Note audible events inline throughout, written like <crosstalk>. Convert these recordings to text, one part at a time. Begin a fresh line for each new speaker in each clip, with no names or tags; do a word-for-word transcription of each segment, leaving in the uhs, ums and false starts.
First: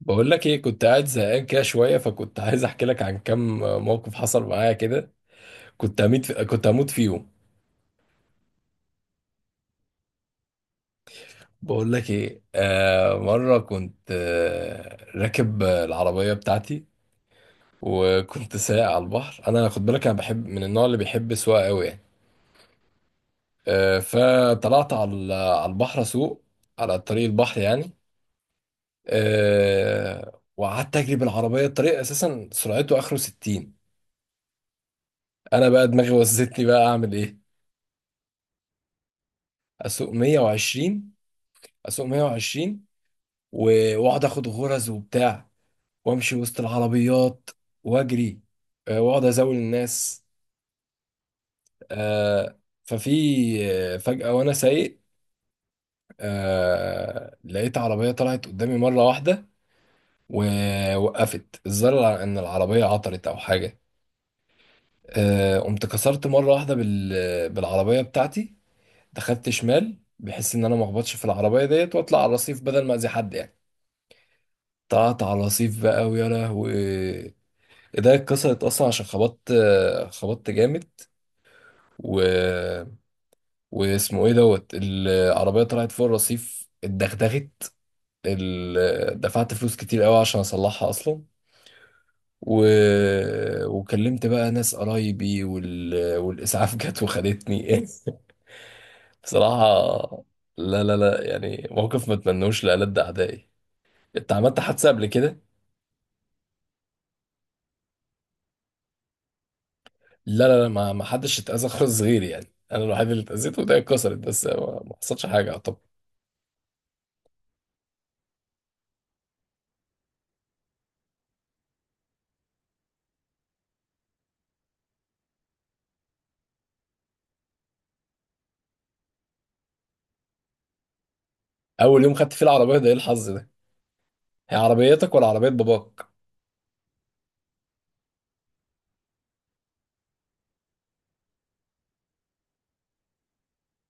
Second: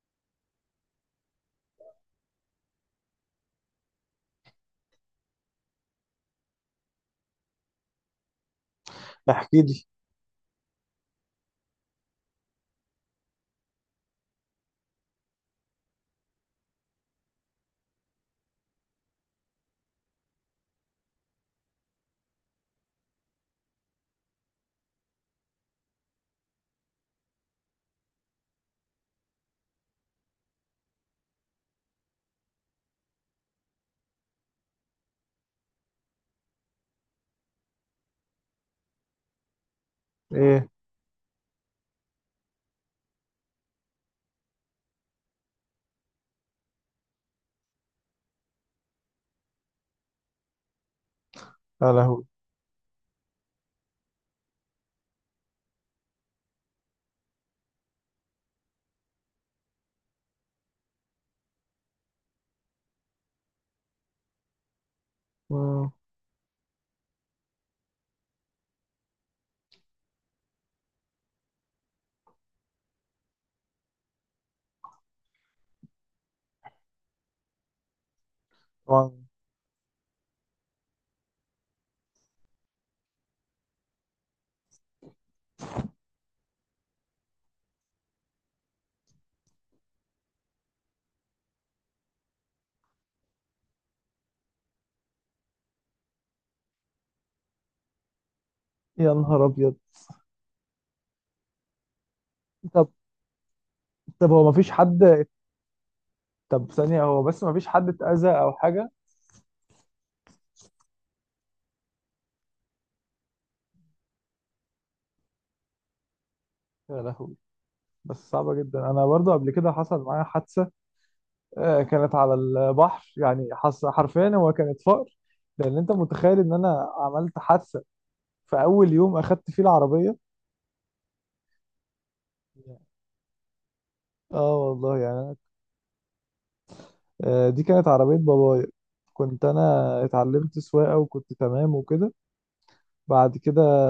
بقول لك ايه، كنت قاعد زهقان كده شويه، فكنت عايز احكي لك عن كام موقف حصل معايا كده. كنت هموت في... كنت هموت فيهم.
احكي لي.
بقول لك ايه، آه مره كنت آه راكب العربيه بتاعتي وكنت سايق على البحر. انا خد بالك انا بحب من النوع اللي بيحب السواقه قوي يعني. آه فطلعت على على البحر اسوق، على طريق البحر يعني. آه وقعدت اجري بالعربيه. الطريق اساسا سرعته اخره ستين، انا بقى دماغي وزتني بقى اعمل ايه؟ اسوق
ايه؟
مية وعشرين. اسوق مية وعشرين و- واقعد اخد غرز وبتاع، وامشي وسط العربيات واجري. آه، واقعد ازاول الناس.
يا لهوي.
آه، ففي آه، فجأة وانا سايق، آه، لقيت عربية طلعت قدامي مرة واحدة ووقفت، الظاهر الع- ان العربية عطلت او حاجة. آه، قمت
مم.
كسرت مرة واحدة بال- بالعربية بتاعتي، دخلت شمال بحيث ان انا ما اخبطش في العربية ديت واطلع على الرصيف بدل ما اذي حد يعني. طلعت على الرصيف بقى ويا لهوي، ايديا اتكسرت اصلا عشان
طبعا.
خبطت، خبطت جامد. و... واسمه ايه دوت، العربيه طلعت فوق الرصيف اتدغدغت، ال... دفعت فلوس كتير قوي عشان اصلحها اصلا. و... وكلمت بقى ناس قرايبي وال... والاسعاف جت وخدتني.
يا
<laughs>
نهار ابيض.
بصراحه لا لا لا، يعني موقف ما اتمنوش
طب.
لألد اعدائي.
طب
انت
هو
عملت
مفيش
حادثه قبل
حد.
كده؟
طب ثانية هو بس مفيش حد اتأذى او حاجة؟
لا لا لا، ما ما حدش اتأذى خالص غيري، يعني انا الوحيد اللي اتأذيت وايديا اتكسرت، بس ما ما حصلش حاجه.
يا لهوي. بس صعبة جدا، انا برضو قبل كده حصل معايا حادثة. آه، كانت على البحر، يعني حص- حرفيا هو كانت فقر. لان انت متخيل ان انا عملت حادثة في اول يوم اخدت فيه العربية.
اول يوم خدت فيه العربيه؟ ده ايه الحظ ده! هي
اه والله،
عربيتك ولا
يعني أنا-
عربيه باباك؟
آه، دي كانت عربية بابايا. كنت انا اتعلمت سواقة وكنت تمام وكده. بعد كده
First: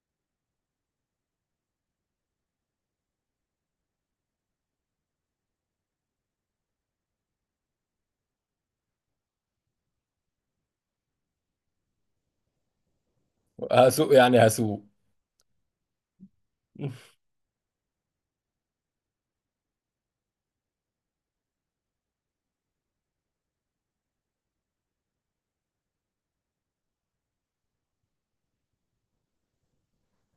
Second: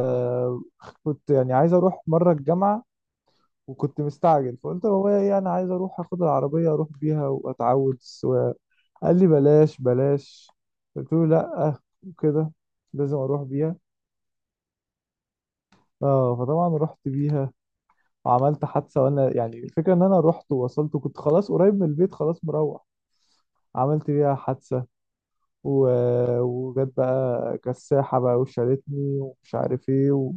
كنت يعني عايز اروح مره الجامعه، وكنت مستعجل فقلت لبابايا ايه انا عايز اروح اخد العربيه اروح بيها واتعود السواقه. قال لي بلاش بلاش. قلت له لا. وكده، لازم اروح بيها.
هسوق يعني هسوق.
اه فطبعا رحت بيها وعملت حادثه، وانا يعني الفكره ان انا رحت ووصلت وكنت خلاص قريب من البيت، خلاص مروح. عملت بيها حادثه و... وجت بقى كساحه بقى وشالتني ومش عارف ايه،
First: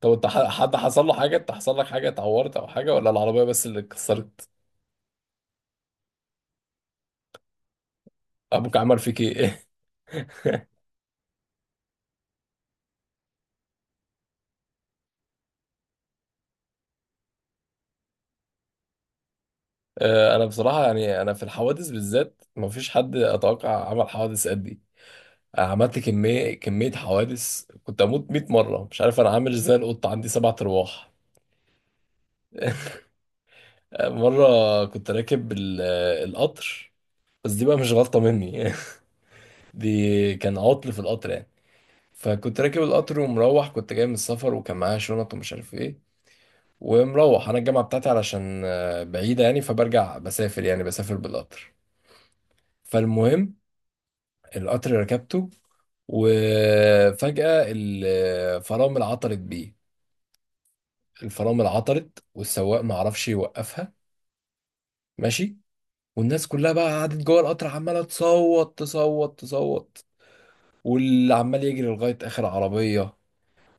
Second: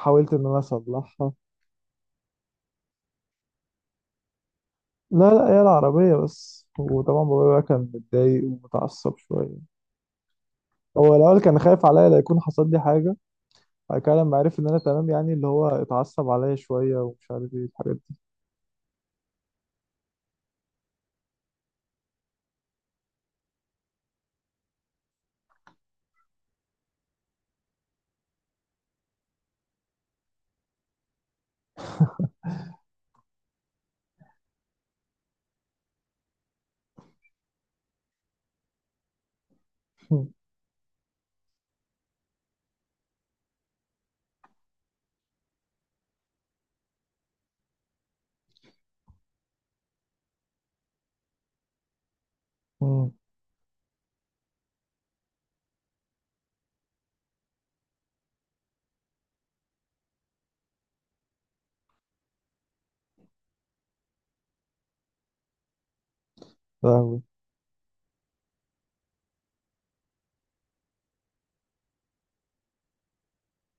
طب انت
ان
ح-
انا
حد حصل له
اصلحها.
حاجه؟ انت حصل لك حاجه، اتعورت او حاجه، ولا العربيه بس اللي اتكسرت؟
لا لا، هي العربية بس. وطبعا بابايا بقى كان متضايق
ابوك عمل
ومتعصب
فيك
شوية.
ايه؟ <laughs>
هو الأول كان خايف عليا لا يكون حصل لي حاجة. بعد كده لما عرف إن أنا تمام، يعني اللي هو اتعصب عليا شوية ومش عارف إيه الحاجات دي.
آه، انا بصراحه يعني انا في الحوادث بالذات مفيش حد اتوقع عمل حوادث قد دي. أنا عملت كميه كميه حوادث، كنت اموت ميت مره، مش عارف انا عامل ازاي، القطه عندي سبع ارواح. <laughs> مرة كنت راكب ال- القطر، بس دي بقى مش غلطة مني. <laughs> دي
<laughs>
كان عطل في القطر يعني. فكنت راكب القطر ومروح، كنت جاي من السفر وكان معايا شنط ومش عارف ايه. ومروح انا الجامعه بتاعتي علشان آه، بعيده يعني، فبرجع بسافر يعني بسافر بالقطر.
أمم.
فالمهم القطر ركبته، وفجاه الفرامل عطلت بيه. الفرامل عطلت والسواق ما عرفش يوقفها، ماشي. والناس كلها بقى قعدت
فاهمك.
جوه القطر عماله تصوت تصوت تصوت، واللي عمال يجري لغايه اخر عربيه.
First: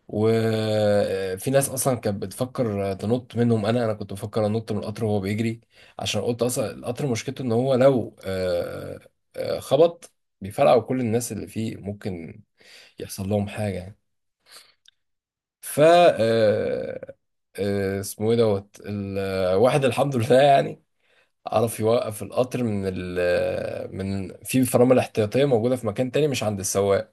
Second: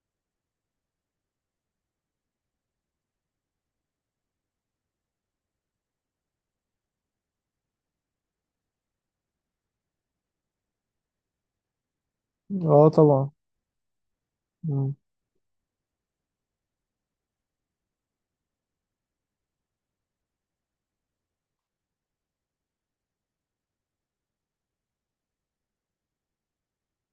وفي ناس اصلا كانت بتفكر تنط منهم، انا انا كنت بفكر انط من القطر وهو بيجري، عشان قلت اصلا القطر مشكلته ان هو لو آه، آه، خبط بيفرقع وكل الناس اللي فيه ممكن
اه
يحصل
طبعا.
لهم حاجه يعني.
أمم.
ف آه، آه، اسمه ايه دوت، الواحد الحمد لله يعني عرف يوقف القطر من ال من في فرامل احتياطية موجودة في مكان تاني مش عند السواق.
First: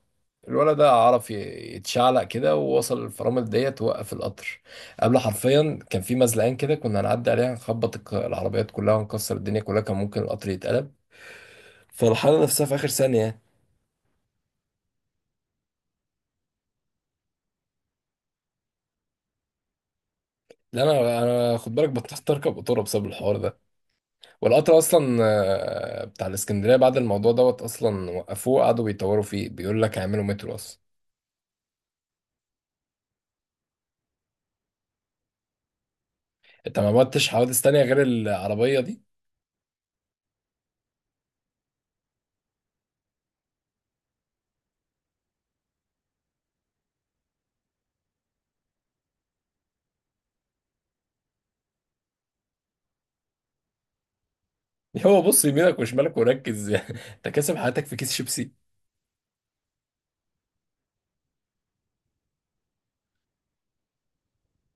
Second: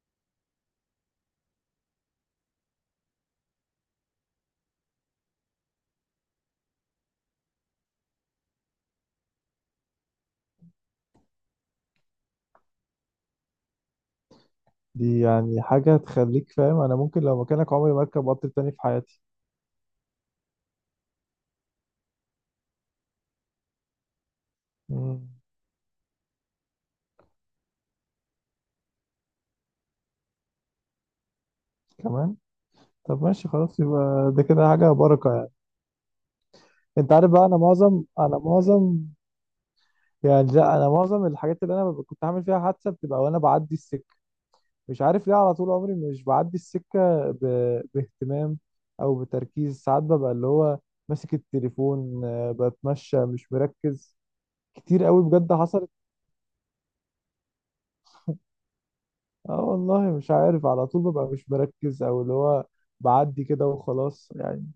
الولد ده عرف ي- يتشعلق كده ووصل الفرامل ديت ووقف القطر. قبل، حرفيا، كان في مزلقان كده كنا هنعدي عليها، نخبط الك- العربيات كلها ونكسر الدنيا كلها، كان ممكن القطر يتقلب. فالحالة نفسها في آخر ثانية.
دي يعني حاجة تخليك فاهم أنا ممكن لو مكانك عمري ما أركب قطر تاني في حياتي.
لا انا، انا خد بالك، بطلت اركب قطوره بسبب الحوار ده. والقطر اصلا
أمم.
آه، بتاع الاسكندريه بعد الموضوع دوت اصلا وقفوه، قعدوا بيطوروا فيه، بيقول لك هيعملوا مترو اصلا.
كمان. طب ماشي خلاص، يبقى ده كده حاجة بركة يعني.
انت ما
أنت
عملتش
عارف بقى، أنا
حوادث تانية غير
معظم أنا
العربية
معظم
دي؟
يعني، لا، أنا معظم الحاجات اللي أنا ببقى- كنت عامل فيها حادثة بتبقى وأنا بعدي السكة. مش عارف ليه على طول عمري مش بعدي السكة ب... باهتمام أو بتركيز. ساعات ببقى اللي هو ماسك التليفون، آه، بتمشى مش مركز. كتير
<laughs> هو
قوي
بص
بجد
يمينك
حصلت.
وشمالك وركز. <laughs> انت كاسب حياتك في كيس شيبسي.
اه والله مش عارف على طول ببقى مش مركز أو اللي هو بعدي كده وخلاص يعني.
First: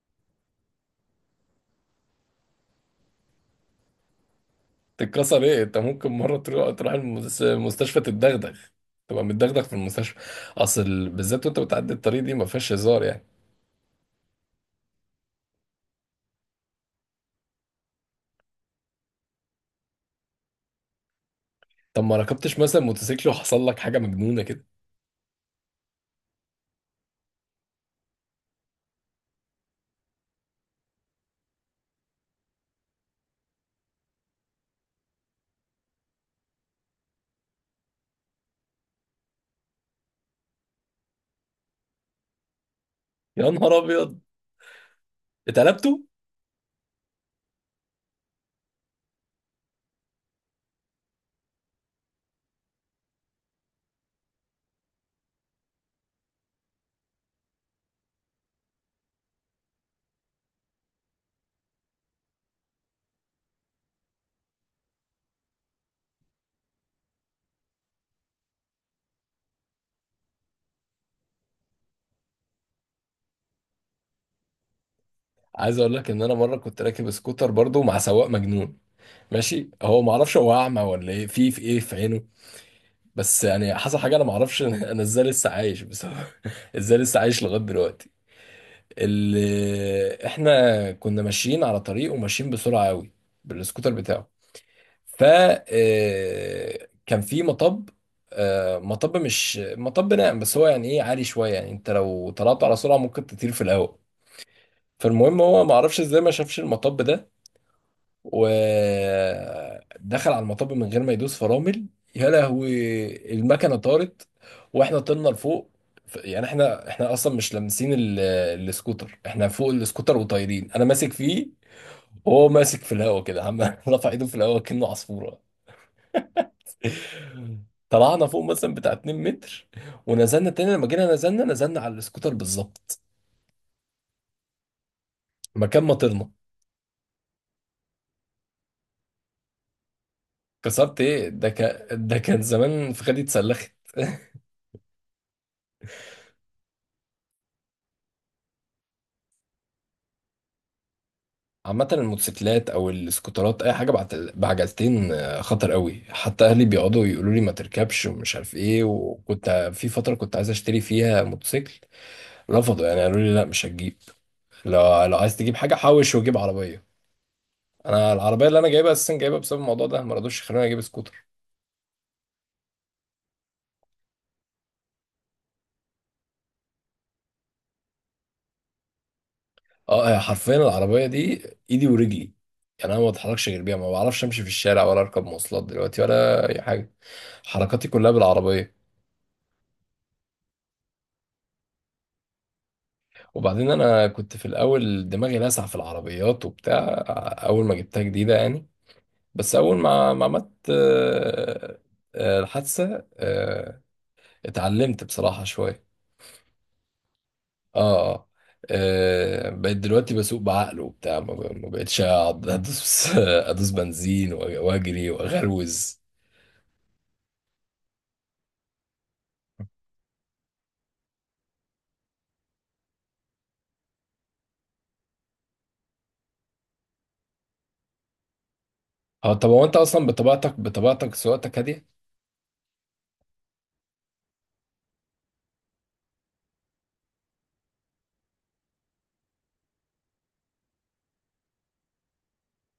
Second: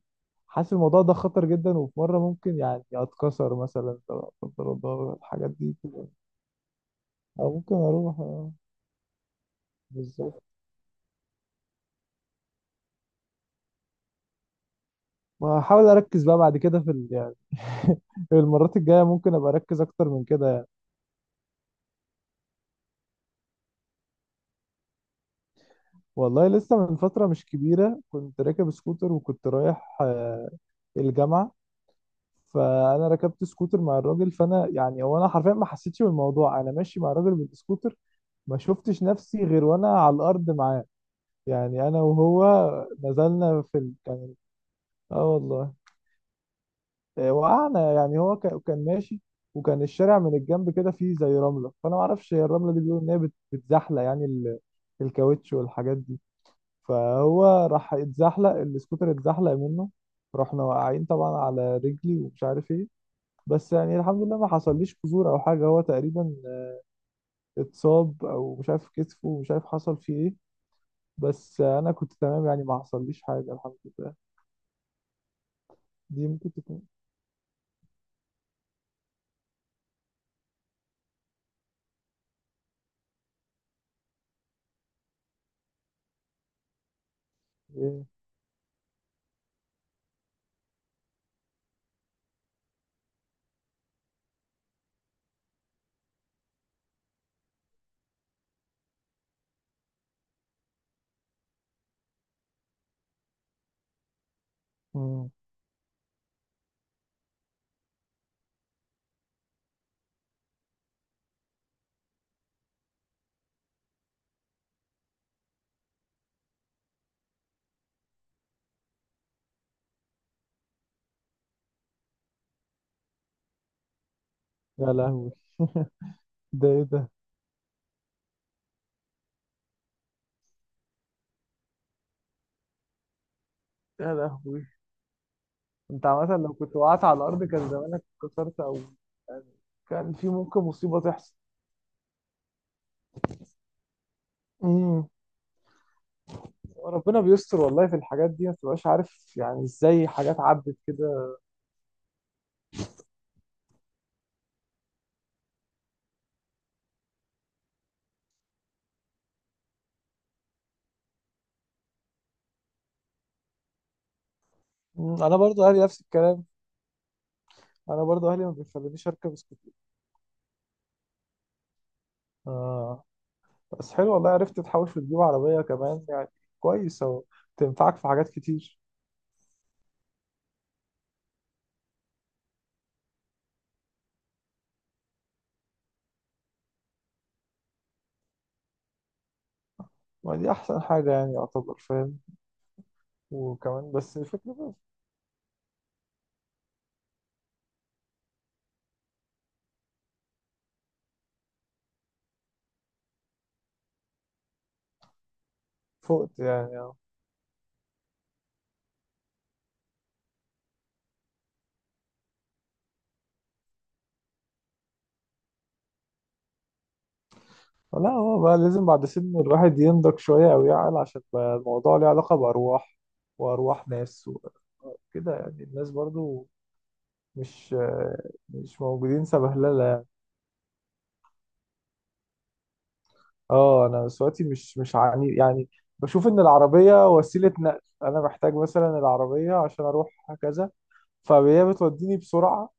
حاسس الموضوع ده خطر جدا، وفي مرة ممكن يعني أتكسر مثلا لا قدر الله
تتكسر
الحاجات
ايه؟
دي
انت
كده.
ممكن مرة تروح، تروح المس-
أو ممكن
المستشفى،
أروح آه،
تتدغدغ، تبقى متدغدغ في المستشفى.
بالظبط.
اصل ال- بالذات وانت بتعدي الطريق دي ما فيهاش هزار يعني.
وهحاول أركز بقى بعد كده في ال... يعني <laughs> المرات الجاية ممكن أبقى أركز أكتر من كده.
طب ما ركبتش مثلا موتوسيكل وحصل لك حاجة مجنونة كده؟
والله لسه من فترة مش كبيرة كنت راكب سكوتر، وكنت رايح آه، الجامعة. فأنا ركبت سكوتر مع الراجل، فأنا يعني هو أنا حرفيا ما حسيتش بالموضوع، أنا ماشي مع الراجل بالسكوتر. ما شفتش نفسي غير وأنا على الأرض معاه. يعني أنا وهو
يا
نزلنا في
نهار
ال...
ابيض!
كان. آه والله.
اتقلبتوا؟
آه، وقعنا، يعني هو كان كان ماشي، وكان الشارع من الجنب كده فيه زي رملة. فأنا ما أعرفش هي الرملة دي، بيقولوا إن هي بت- بتزحلق يعني ال- الكاوتش والحاجات دي. فهو راح اتزحلق السكوتر اتزحلق منه. رحنا واقعين طبعا على رجلي ومش عارف ايه. بس يعني الحمد لله ما حصليش كسور او حاجه. هو تقريبا اتصاب او مش عارف كتفه ومش عارف حصل فيه ايه. بس انا كنت تمام يعني، ما حصليش حاجه الحمد لله.
عايز اقول لك ان
دي
انا
ممكن
مرة كنت
تكون
راكب سكوتر برضو مع سواق مجنون. ماشي، هو ما اعرفش هو اعمى ولا ايه، في في ايه في عينه، بس يعني حصل حاجه انا ما اعرفش <laughs> انا ازاي لسه عايش بسبب <laughs> ازاي لسه عايش لغايه
ايه.
دلوقتي. اللي احنا كنا ماشيين على طريق وماشيين بسرعه قوي بالسكوتر بتاعه. ف آه، كان في مطب، آه، مطب مش مطب ناعم بس هو يعني ايه، عالي شويه يعني، انت لو طلعت على سرعه ممكن تطير في الهواء.
مم.
فالمهم هو ما اعرفش ازاي ما شافش المطب ده، ودخل على المطب من غير ما يدوس فرامل. يا لهوي، المكنه طارت واحنا طلنا لفوق. ف- يعني احنا احنا اصلا مش لامسين ال- السكوتر، احنا فوق السكوتر وطايرين، انا ماسك فيه وهو ماسك في الهواء كده، عم <laughs> رفع ايده في الهواء كأنه
يا لهوي.
عصفوره.
ده ايه ده.
طلعنا فوق مثلا بتاع اتنين متر، ونزلنا تاني، لما جينا نزلنا، نزلنا على السكوتر بالظبط
يا لهوي.
مكان ما
انت
طرنا.
مثلا لو كنت وقعت على الارض كان زمانك اتكسرت او يعني، كان في ممكن
كسرت
مصيبه
ايه،
تحصل.
ده كان، ده كان زمان فخدي اتسلخت.
مم. ربنا بيستر والله، في الحاجات دي ما تبقاش عارف يعني ازاي حاجات عدت كده.
عامة الموتوسيكلات أو السكوترات أي حاجة بعت- بعجلتين آه، خطر قوي. حتى أهلي بيقعدوا يقولوا لي ما تركبش ومش عارف إيه، وكنت في فترة كنت عايز أشتري فيها موتوسيكل، رفضوا يعني، قالوا لي لا مش هتجيب، لو لو
مم،
عايز
انا
تجيب
برضو
حاجة
اهلي نفس
حوش وجيب
الكلام.
عربية.
انا
أنا
برضو اهلي
العربية
ما
اللي أنا جايبها
بيخلونيش
أساسا
اركب
جايبها بسبب
سكوتر.
الموضوع ده، ما رضوش يخلوني أجيب سكوتر.
آه. بس حلو والله، عرفت تحوش وتجيب عربية كمان يعني. كويس اهو، تنفعك في حاجات كتير.
أه، هي حرفيا العربية دي إيدي ورجلي، يعني أنا ما بتحركش غير بيها، ما بعرفش أمشي في الشارع ولا أركب مواصلات دلوقتي ولا أي حاجة، حركاتي كلها بالعربية.
ما دي احسن حاجة، يعني يعتبر فاهم.
وبعدين
وكمان
انا
بس
كنت في
الفكرة بقى.
الاول دماغي لاسعه في العربيات وبتاع، اول ما جبتها جديده يعني، بس اول ما ما عملت آه، آه، الحادثه، آه، اتعلمت بصراحه شويه.
فقت يعني آه.
اه اه، آه، بقيت دلوقتي بسوق بعقل وبتاع، ما ب- ما بقتش اقعد ادوس <laughs> ادوس بنزين وأ- واجري واغروز.
لا هو بقى لازم بعد سن الواحد ينضج شوية او يعقل، عشان بقى الموضوع ليه علاقة بأرواح، وأرواح ناس وكده. يعني الناس برضو مش مش موجودين
اه. طب هو انت
سبهلله
اصلا
يعني.
بطبيعتك، بطبيعتك سواقتك هاديه.
اه انا صوتي مش مش عني يعني. بشوف ان العربيه وسيله نقل. انا محتاج مثلا العربيه عشان اروح كذا، فهي بتوديني بسرعه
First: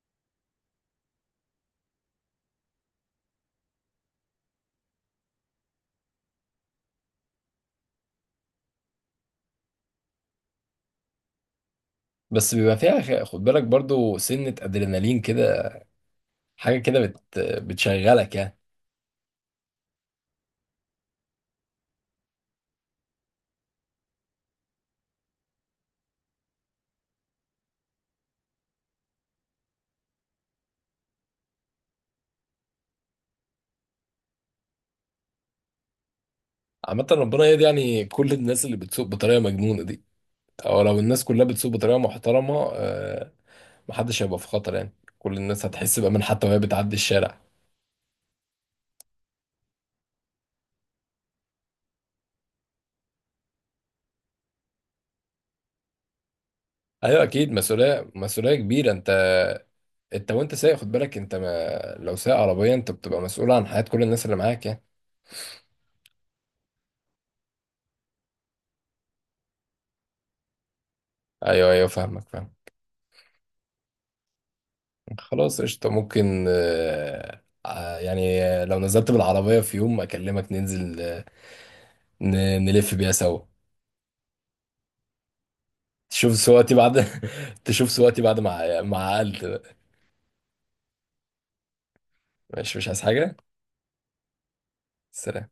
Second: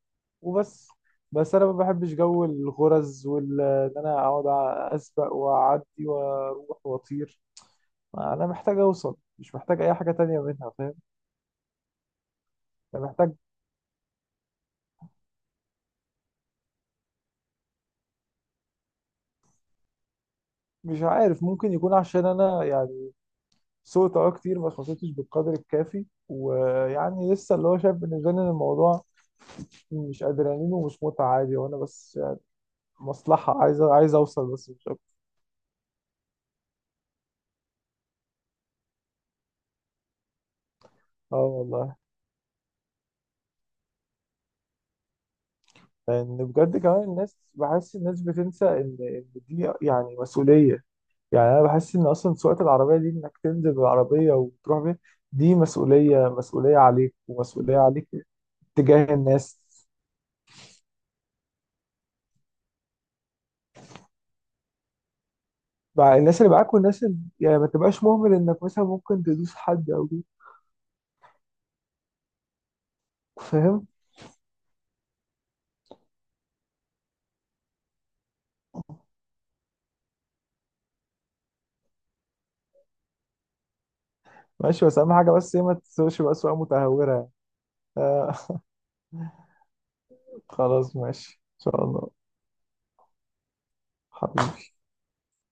وبس. بس انا ما بحبش جو الغرز وال ان انا اقعد اسبق واعدي واروح واطير. انا محتاج اوصل، مش محتاج اي حاجه تانية منها فاهم.
بس بيبقى فيها
انا
خ-
محتاج.
خد بالك برضو سنة ادرينالين كده، حاجة كده بت بتشغلك يعني.
مش عارف ممكن يكون عشان انا يعني سوقت اه كتير، بس ما سوقتش بالقدر الكافي، ويعني لسه اللي هو شايف بالنسبه لي ان الموضوع مش ادرينالين ومش متعه عادي. وانا بس يعني مصلحه، عايز عايز اوصل بس مش اكتر.
عامة ربنا يهدي يعني كل الناس اللي بتسوق بطريقة مجنونة دي، او لو الناس
اه
كلها بتسوق
والله.
بطريقة محترمة آه، محدش هيبقى في خطر يعني، كل الناس هتحس بأمان
لان
حتى وهي
بجد
بتعدي
كمان الناس،
الشارع.
بحس الناس بتنسى ان ان دي يعني مسؤوليه. يعني انا بحس ان اصلا سواقه العربيه دي، انك تنزل بالعربيه وتروح بيها، دي مسؤوليه، مسؤوليه عليك
ايوه اكيد
ومسؤوليه عليك
مسؤولية، مسؤولية كبيرة. انت،
تجاه الناس.
انت وانت سايق خد بالك، انت ما لو سايق عربية انت بتبقى مسؤول عن حياة كل الناس اللي معاك يعني.
بقى الناس اللي معاك والناس اللي يعني ما تبقاش مهمل انك مثلا ممكن تدوس حد او كده.
ايوه ايوه، فاهمك، فاهم.
فاهم.
خلاص، قشطة، ممكن آه، آه، يعني آه، لو نزلت بالعربية في يوم اكلمك ننزل، آه، ن- نلف بيها سوا.
ماشي، بس اهم حاجه بس ايه ما تسوقش
تشوف
بقى سواقه
سواتي بعد
متهوره.
<laughs> تشوف سواتي
آه
بعد
<laughs>
ما مع... عقلت بقى.
خلاص ماشي ان شاء الله.
ماشي، مش عايز حاجة.
حبيبي.
سلام.